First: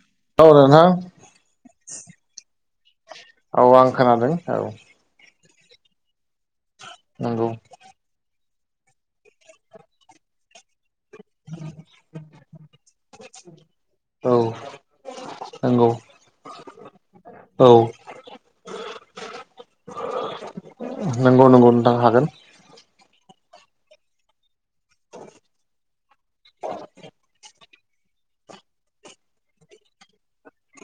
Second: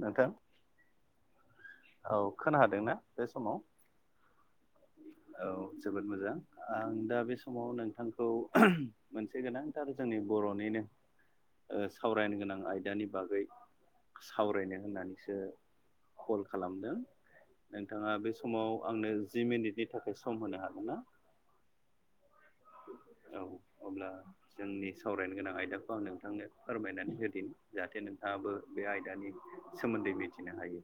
नोंथां। औ नोंथां। औ खोनादों ना? औ आं खोनादों औ। औ जोबोद मोजां आं दा बे नंगौ समाव नोंथां। औ मोनसे गोनांथार जोंनि बर'निनो। सावरायनो गोनां आयदानि बागै औ सावरायनो होननानैसो नंगौ कल खालामदों औ नोंथाङा बे समाव आंनो जि मिनिटनि थाखाय सम होनो हागोना नंगौ नंगौ नोंथां हागोन औ अब्ला जोंनि सावरायनो गोनां आयदाखौ आं नोंथांनो फोरमायनानै होदिनि जाहाथे नोंथाङाबो बे आयदानि सोमोन्दै मिथिनो हायो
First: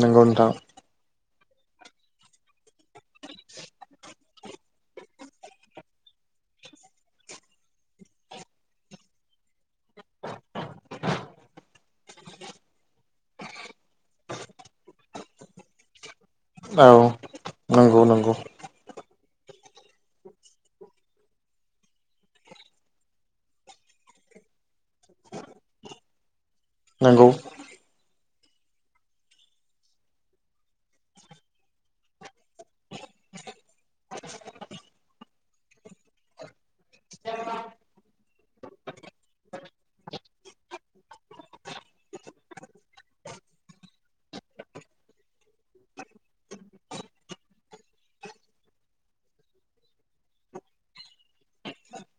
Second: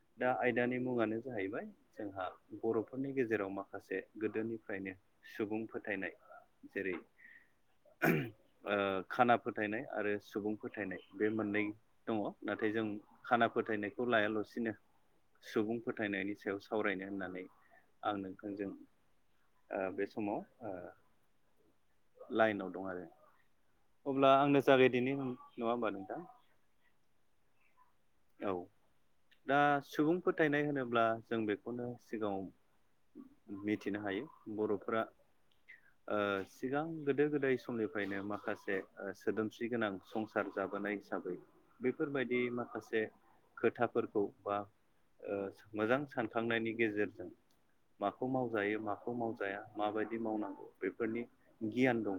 नंगौ दा नोंथां आयदानि मुङानो जाहैबाय जोंहा बर'फोरनि गेजेराव माखासे गोदोनिफ्रायनो सुबुं फोथायनाय जेरै ओ खाना फोथायनाय आरो सुबुं फोथायनाय बे मोननै दङ नाथाय जों खाना फोथायनायखौ लायालासिनो सुबुं फोथायनायनि सायाव औ सावरायनो होननानै नंगौ आं नंगौ नोंथांजों ओ बे समाव ओ लाइनाव दं आरो अब्ला आंनो जागाय दिनि नङा होमबा नोंथां नोंगौ औ दा सुबुं फोथायनाय होनोब्ला जों बेखौनो सिगाङाव मिथिनो हायो बर'फोरा ओ सिगां गोदो गोदाय समनिफ्रायनो माखासे सोदोमस्रि गोनां संसार जाबोनाय हिसाबै बेफोरबायदि माखासे से खोथाफोरखौ बा मोजां सानखांनायनि गेजेरजों माखौ मावजायो माखौ मावजाया माबायदि मावनांगौ बेफोरनि गियान दं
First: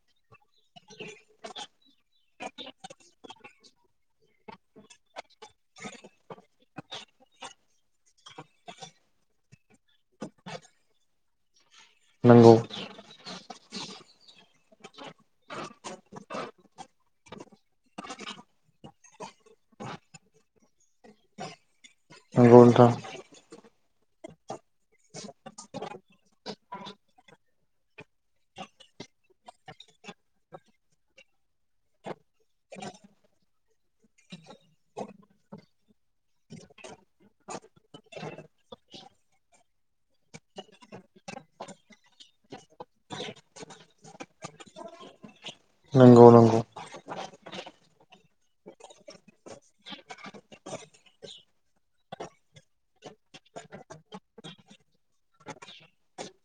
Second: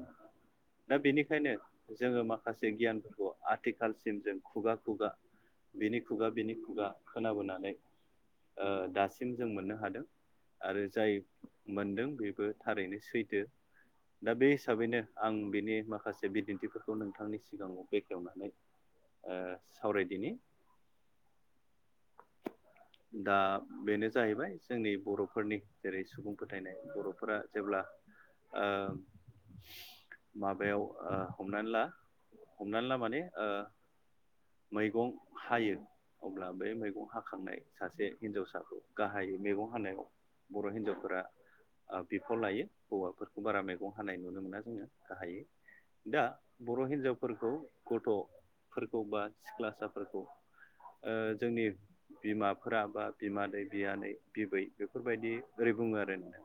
दा बेनिखायनो जोङो माखासे गियानफोरखौ आथिखालसिम जों खुगा खुगा बिनि खुगा बिनि खुगा खोनाबोनानै ओ दासिम जों मोननो हादों आरो जाय मोनदों बेबो नंगौ थारैनो सैथो दा बे हिसाबैनो आं बिनि माखासे बिदिन्थिफोरखौ नोंथांनि सिगाङाव बेखेवनानै ओ सावरायदिनि नोंगौ नोंथां दा बेनो जाहैबाय जोंनि बर'फोरनि जेरै सुबुं फोथायनाय बर'फोरा जेब्ला ओम माबायाव हमनानै ला हमनानै ला माने मैगं हायो अब्ला बै मैगं हाखांनाय सासे हिन्जावसाखौ गाहायै मैगं हानायाव बर' हिन्जावफोरा बिफाव लायो हौवाफोरखौ बारा मैगं हानाय नुनो मोना जोङो गाहायै नंगौ दा नंगौ बर' हिनजावफोरखौ गथ'फोरखौ बा सिख्लासाफोरखौ ओ जोंनि बिमाफोरा बा बिमानैै बियानै बिबै बेफोरबायदि ओरै बुङो आरो ना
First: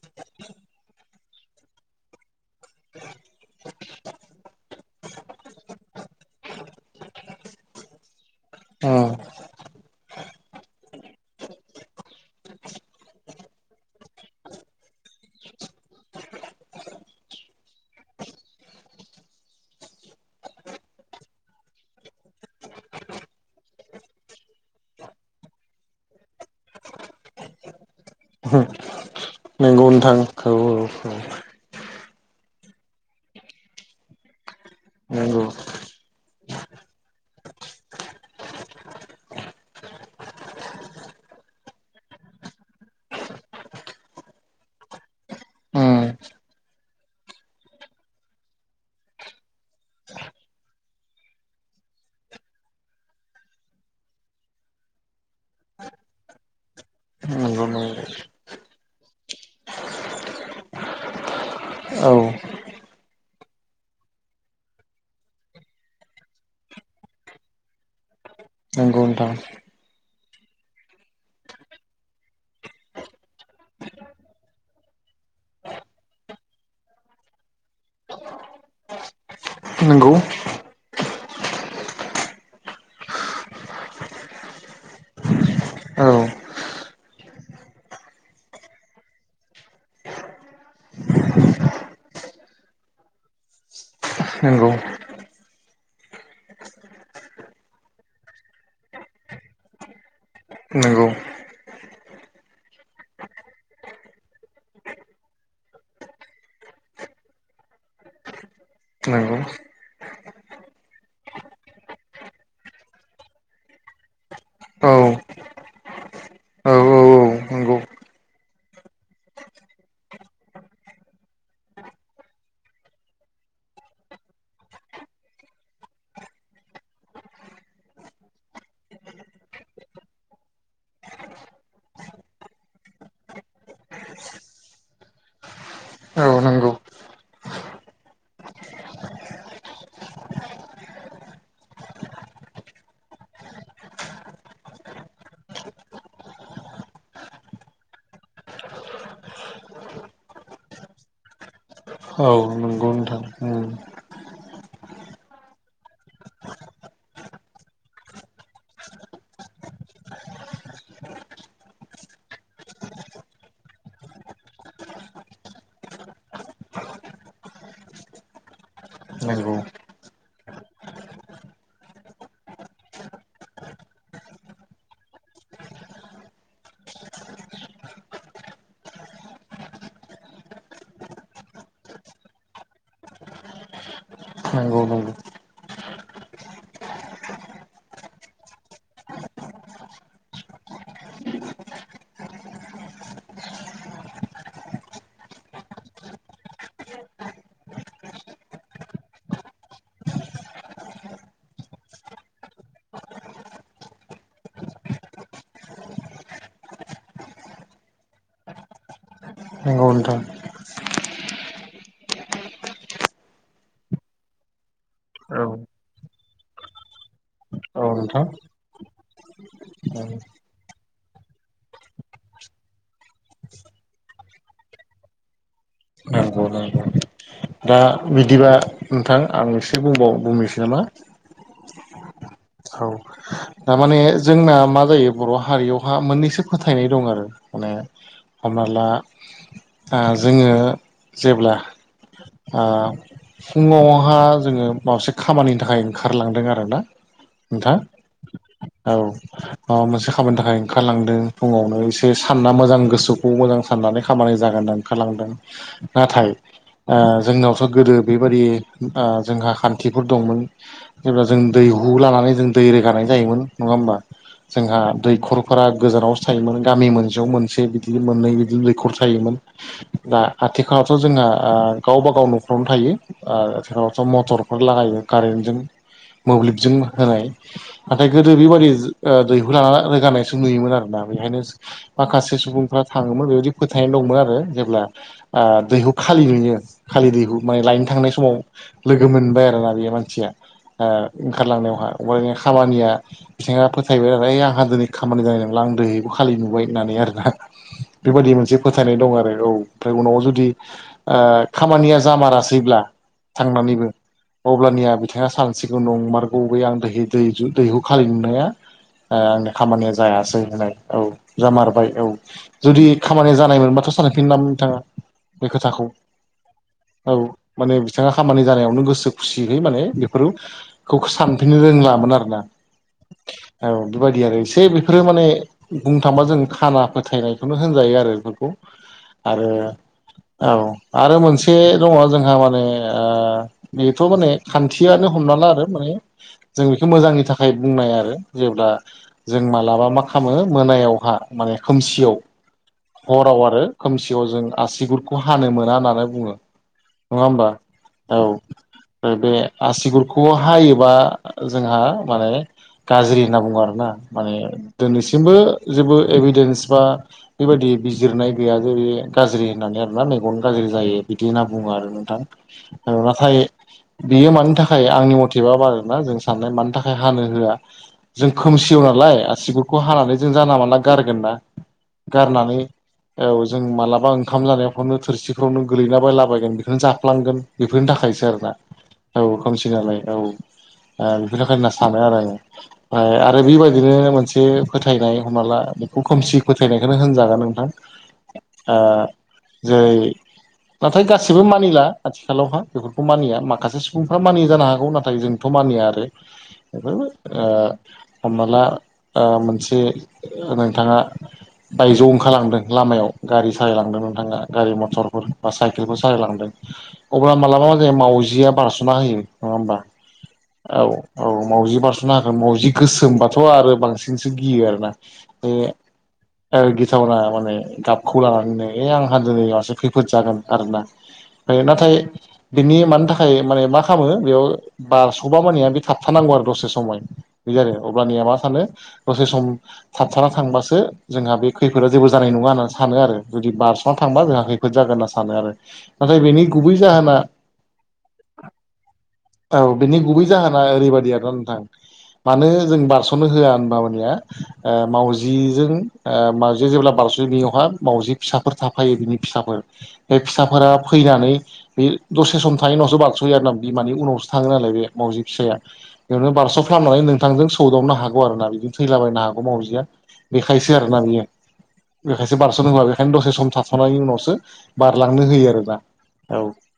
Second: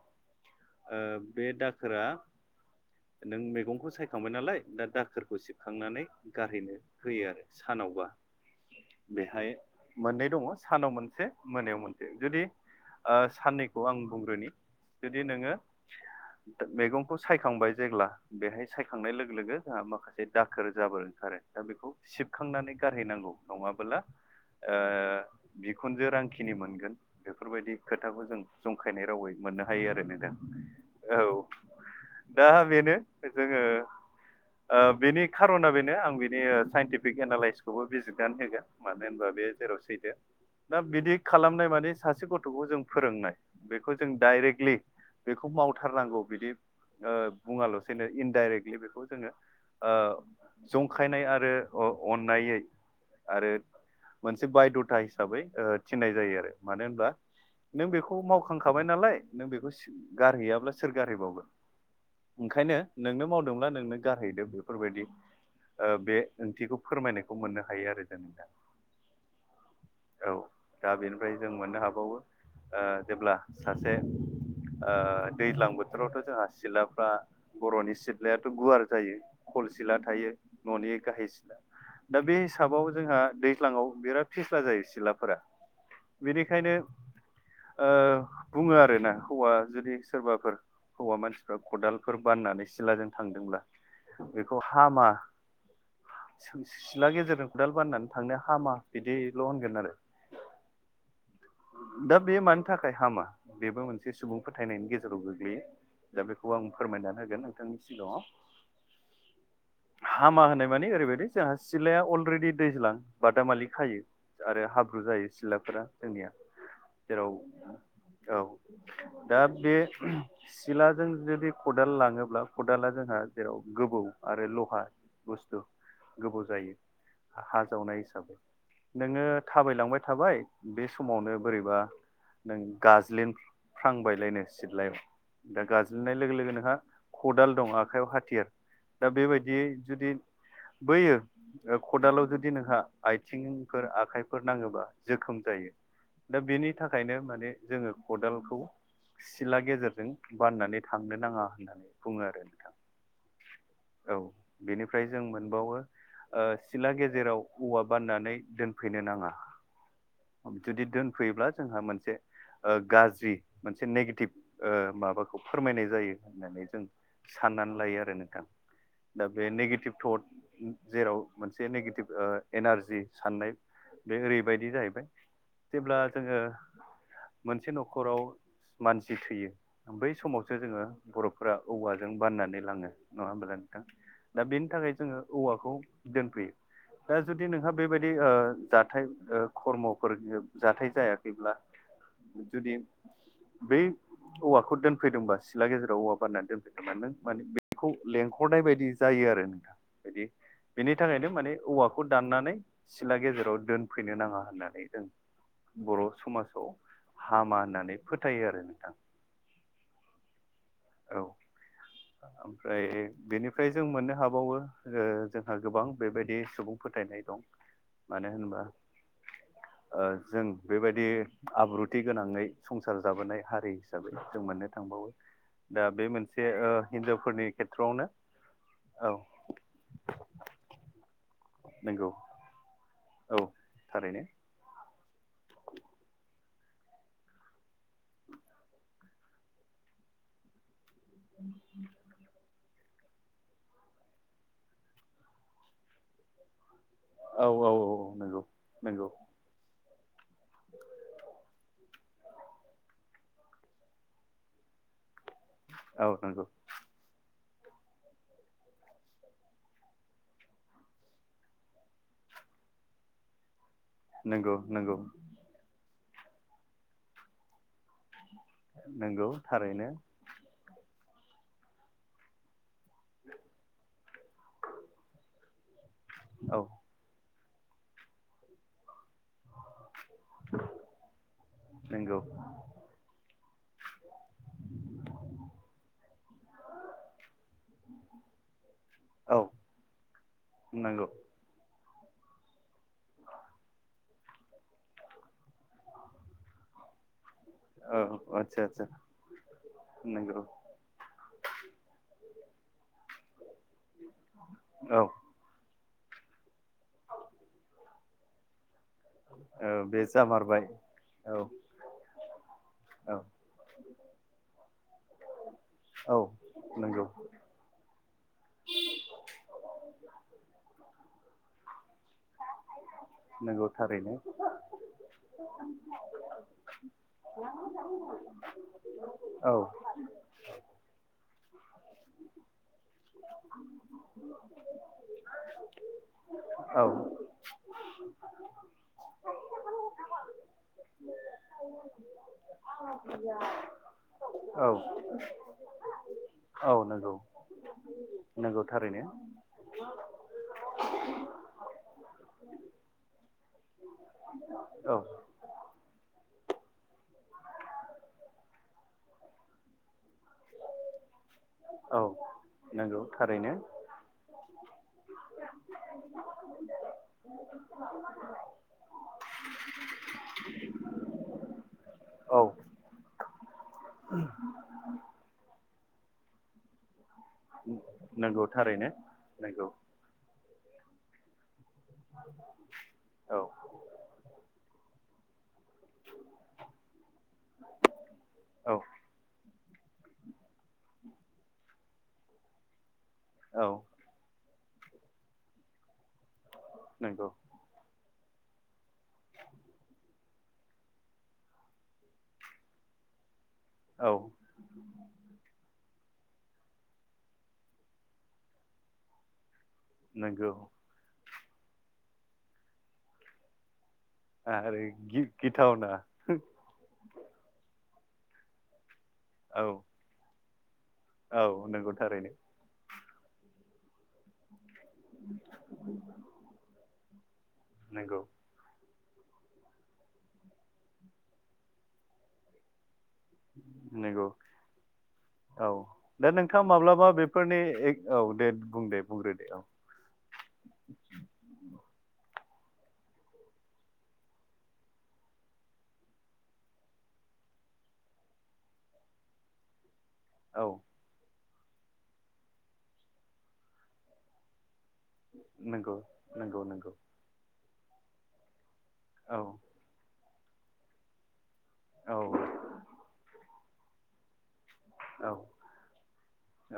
ओ बे दाखोरा नों मैगंखौ सायखांबाय नालाय दा दाखोरखौ सिबखांनानै गारहैनो होयो आरो सानावबा उम बेहाय मोननै दङ सानाव मोनसे मोनायाव मोनसे जुदि ओ साननिखौ आं बुंग्रोनि दे नोङो मैगंखौ सायखांबाय जेब्ला बेहाय सायखांनाय लोगो लोगो जोंहा माखासे दाखोर जाबोरो ओंखारो दा बेखौ सिबखांनानै गारहैनांगौ नङाबोला बिखुनजो रांखिनि मोनगोन बेफोरबायदि खोथाखौ जों जंखायनाय रावै मोननो हायो ओ नोंथां औ दा बेनो जोङो ओ बेनि नंगौ खारना बेनो आं बिनि साइन्टिफिक एनालइसिसखौबो बिजिरनानै होगोन मानो होनबा बे जेराव सैदो दा बिदि खालामनाय माने सासे गथ'खौ जों फोरोंनाय बेखौ जों डाइरेक्टलि बेखौ उम मावथारनांगौ बिदि ओ बुङाल'सैनो इनडाइरेक्टलि बेखौ जोङो ओ जंखायनाय आरो अ अननायै आरो मोनसे बायद' था हिसाबै थिननाय जायो आरो मानो होनबा नंगौ नों बेखौ नंगौ मावखांखाबाय नालाय नों बेखौ सि गारहैयाब्ला सोर गारहैबावगोन औ ओंखायनो नोंनो मावदोंब्ला नोंनो गारहैदों बेफोरबायदि ओ बे ओंथिखौ फोरमायनायखौ मोननो हायो आरो जोंङो दा नोंगौ नोंथां औ दा बेनिफ्राय जों मोननो हाबावो ओ जेब्ला सासे ओ दैज्लां बोथोरावथ' जोंहा सिलाफ्रा बर'नि सिथ्लायाथ' गुवार जायो खल सिला नंगौ थायो न'नि गाहाय सिला दा बे हिसाबाव जोंहा दैख्लाङाव बिराद फिस्ला जायो सिथ्लाफोरा औ बेनिखायनो ओ बुङो आरोना हौवा जुदि सोरबाफोर हौवा मानसिफ्रा खदालफोर बाननानै सिलाजों थांदोंब्ला बेखौ नंगौ हामा सों सिला गेजेरजों खदाल बाननानै थांनो हामा बिदिल' होनगोन आरो उम दा बे मानि थाखाय हामा बेबो मोनसे सुबुं फोथायनायनि गेजेराव गोग्लैयो दा बेखौ आं फोरमायनानै होगोन नोंथांनि सिगाङाव नोंगौ हामा होनाय माने ओरैबायदि जोंहा सिलाया अलरेडि दैज्लां बादामालि खायो आरो औ हाब्रु जायो सिथ्लाफोरा जोंनिया औ औ औ जेराव नंगौ औ दा बे सिलाजों जुदि खदाल लाङोब्ला खदाला जोंहा जेराव गोबौ आरो लहा बुस्थु गोबाव जायो हा जावनाय हिसाबै नोङो थाबायलांबाय थाबाय बे समावनो बोरैबा नों गाजलिद फ्रांबायलायनो सिदलायाव दा गाज्ललिनाय औ लोगो लोगो नंगौ नोंहा खदाल दं आखाइयाव हाथियार दा बेबायदियै जुदि बैयो ओ खदालाव जुदि नोंहा आथिंफोर आखाइफोर नाङोबा जोखोम जायो। दा बेनि थाखायनो माने जोङो खदाल खौ सिला गेजेरजों बाननानै थांनो नाङा होननानै बुङो औ आरो नोंथां नंगौ उम औ बेनिफ्राय जों मोनबावो ओ सिला गेजेराव औवा बाननानै दोनफैनो नाङा जुदि दोनफैयोब्ला जोंहा मोनसे ओ गाज्रि मोनसे नेगेटिभ ओ माबाखौ फोरमायनाय जायो होननानै जों साननानै लायो आरो नोंथां दा बे नंगौ नेगेटिभ थट जेराव मोनसे नेगेटिभ ओ एनारजि साननाय बे ओरैबायदि जायैबाय जेब्ला जोङो मोनसे न'खराव मानसि थैयो बै समावसो जोङो बर'फोरा औवाजों बाननानै लाङो नङा होमबाल नोंथां दा बेनि नंगौ थाखाय नंगौ जोङो औवाखौ दोनफैयो दा जुदि नोंहा बेबायदि ओ जाथाय ओ खर्म'फोर जाथाय जायाखैब्ला जुदि बेै औवाखौ दोनफैदोंबा सिला गेजेराव औवा बारनानै दोनफैदोंमोना नों माने बेखौ लेंहरनाय बायदि जायो आरो नोंथा बेदि बेनि थाखायनो माने औवाखौ दाननानै सिला गेजेराव दोनफैनो नाङा होननानै जों बर' समाजाव हामा होननानै फोथायो आरो नोंथां [unintelligible] [inaudible] फ्राय बिनिफ्राय जों मोननो हाबावो ओ जोंहा औ गोबां बेबायदि सुबुं फोथायनाय दं नोंथां मानो होनबा ओ जों बेबायदि आब्रुथि गोनाङै संसार जाबोनाय हारि हिसाबै जों मोननो थांबावो दा बे मोनसे नंगौ ओं नंगौ हिनजावफोरनि दा खेथ्रआवनो बिदिबा औ नोंथां आं इसे बुंबाव बुंनोसै नामा? नंगौ। औ औ थारमाने थारैनो जोंना मा जायो बर' हारियावहा मोननैसो फोथायनाय दं आरो माने हमना ला आ जोङो जेब्ला आ फुङावहा जोङो माखासे खामानिनि थाखाय ओंखारलांदों आरोना। औ औ नोंथां औ नंगौ औ। नंगौ माबा मोनसे खामानि थाखाय ओंखारलांदों फुङावनो इसे सानना मोजां गोसो [unintelligible] साननानै खामानि जागोन ओंखारलांदों औ नाथाय नंगौ आ जोंनावथ' गोदो बेबायदि आ जोंहा खान्थिफोर दंमोन। जेब्ला जों दैहु लानानै जों दै रोगानाय जायोमोन नङा होमबा नंगौ जोंहा नंगौ दैखर फोरा गोजानावसो थायोमोन गामि मोनसेयाव मोनसे बिदि मोननै बिदि दैखर नंगौ थायोमोन थारैनो दा हाथिखालावथ' जोंहा आ गावबा गाव न'खरावनो थायो। आ [unintelligible] मटरफोर लागायो कारेन्टजों, औ मोब्लिबजों होनाय नाथाय गोदो बिबादि जो ओ दैहु लाना रोगानायसो नुयोमोन आरोना बेखायनो नंगौ माखासे सुबुंफ्रा थाङोमोन बेबायदि फोथायनाय दंमोन आरो जेब्ला आ दैहु खालि नुयो खालि दैहु माने लायनो थांनाय समाव लोगो मोनबाय आरोना बियो मानथिया नांगौ। ओंखारलांनायावहा अबेबा खामानिया बिथिङा फोथायबाय आरो ओइ आंहा दिनै खामानि जानाय नोंला आं दिनै दैहु खालि नुबाय होननानै आरोना। औ बेबायदि मोनसे आदसा आदसा फोथायनाय दं आरो औ ओमफ्राय उनाव नंगौ जुदि आ खामानिया जामारासैब्ला थांनानैबो अब्लानिया औ बिथाङा सान सिगाङाव नंमारगौ बै आं दैह दैहु दैहु खालि नुनाया आ आंनि औ खामानिया बे जायासै जामारबाय होननाय औ जामारबाय औ जुदि औ खामानि जा नाय मोनबाथ' सानफिनामोन नोंथाङा बे खोथाखौ औ नंगौ औ माने बिथाङा खामानि जानायावनो गोसो खुसियै माने बेफोरखौ सान [unintelligible] रोंलामोन आरोना। [unintelligible] औ थारैनो बेबायदि आरो इसे बेफोरो माने बुंनो थाङोबा जों खाना फोथायनायखौनो होनजायो आरो बेफोरखौ आरो औ औ आरो मोनसे दङ जोंहा माने आ बेथ' माने खान्थियानो हमना ला आरो माने जों औ बेखौ मोजांनि थाखाय बुंनाय आरो जेब्ला जों मालाबा मा खालामो मोनायावहा माने खोमसियाव हराव आरो खोमसियाव जों औ आसिगुुरखौ हानो मोना होननानै बुङो। औ नंगौ नङा होमबा नंगौ थारैनो औ बे आसिगुरखौ हायोबा जोंहा माने गाज्रि होनना बुङो आरोना माने औ दोनैसिमबो जेबो एभिडेन्स बा बेबायदि बिजिरनाय गैयाजे बे गाज्रि होननानै आरोना नै बन गाज्रि जायो इदि होनना बुङो आरो औ नोंथां नंगौ नाथाय थारैनो बियो मानि थाखाय आंनि मथेबा आरोना जों साननाय मानि थाखाय हानो होआ जों खोमसियाव नालाय आसिगुरखौ हानानै जों जाना मानला गारगोन ना। औ गारनानै औ जों मालाबा ओंखाम जानायाव बावनो थोरसिफ्रावनो गोलैलाबायलाबायगोन बेखौनो जा जाफ्लांगोन बेफोरनि थाखायसो नंगौ आरोना थारैनो औ नंगौ खोमसिनालाय औ। बेफोरनि थाखाय होनना सानो आरो आङो ओमफ्राय आरो औ बेबायदिनो मोनसे फोथायनाय हमना ला। बेखौ खोमसि फोथायनायखौनो होनजागोन नोंथां। ओ औ जै नाथाय गासिबो मानिला। आथिखालावहा बेफोरखौ मानिया औ माखासे सुबुंफ्रा मानियो जानो हागौ नाथाय जोंथ' मानिया आरो बे नंगौ ओ हमना ला ओ मोनसे नोंथाङा बायजोआव ओंखारलांदों लामायाव गारि सालायलांदों औ नोंथाङा। गारि मथरफोर बा साइकेलफोर सालायलांदों। अब्ला मालाबा मा जायो मावजिया बारस'ना होयो नङा होमबा। नंगौ। औ औ मावजि बारस'नो हागोन मावजि गोसोमबाथ' आरो बांसिन सोखियो आरो आरोना बे गिथावना ओ गिथावना माने गाबखौ लानानैनो ए आंहा दिनै औ खैफोद जागोन आरोना। औ नंगौ नाथाय थारैनो बिनि मानि थाखाय माने मा खालामो बेयाव बा बुबाबो मानिया बे थाबथानांगौ आरो दसे समाव बे जादों नंगौ अब्लानिया मा सानो दसे सम थाबथाना थांबासो जोंहा बे खैफोद जेबो जानाय नङा होनना सानो आरो जुदि बारस'ना थांबा नंगौ जोंहा खैफोद जागोन होनना सानो आरो नाथाय बेनि गुबै जाहोना बे फोरनि औ दे बुं दे बुंग्रो दे औ। बेनि गुबै जाहोना ओरैबायादि दा नोंथां। मानो जों बारस'नो होआ होनब मानिया ओ मावजिजों माजि जेब्ला बारस'यावहा मावाजि फिसाफोर थाफायो बिनि फिसाफोर बे औ फिसाफोरा फैनानै बे दसे सम थायो उनावसो बारस' होयो आरो ना बिमानि उनावसो थाङो नालाय। बे मावजि फिसाया नंगौ बेयावनो नंगौ बारस' नंगौ खालामनानै नोंथांजों सौदावनो हागौ आरोना बिदि। थैलाबायनो औ हागौ मावजिया बेखायसो आरोना बियो औ बेखायसो बार'स' होनोबा बेखायनो दसे सम थ सनायनि उनावसो बारलांनो औ होयो आरो ना।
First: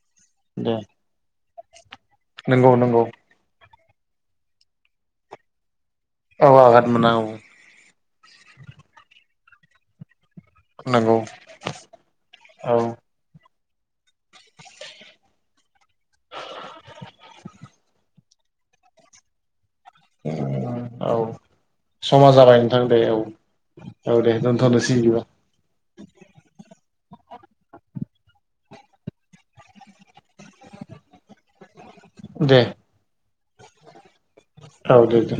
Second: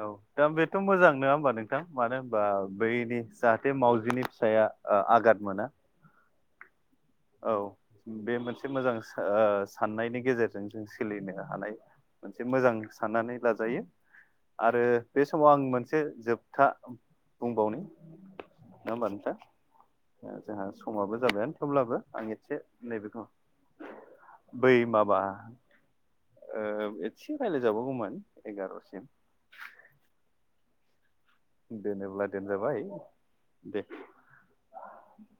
औ दा बेथ' मोजां नङा होमबा नोंथां मानो होनबा नंगौ बै दे नंगौ दे जाहाथे मावजिनि फिसाया आघाद मोना। औ आघत मोना औ। औ बे मोनसे मोजां ओ साननायनि गेजेरजों नंगौ सोलिनो हानाय मोनसे मोजां औ साननानै लाजायो। आरो बे समाव आं मोनसे जोबथा बुंबावनो। नङा होमबा नोंथाङा जोंहा समाबो औ जाबायानो थेवब्लाबो आं समा एसे जाबाय नोंथां दे औ नैबेखौ औ दे बै दोनथ'नोसै माबा। बिदिबा एसे रायज्लायजाबावगौमोन एगार'सिम। दोनोब्ला दे दोनजाबाय दे औ दे दे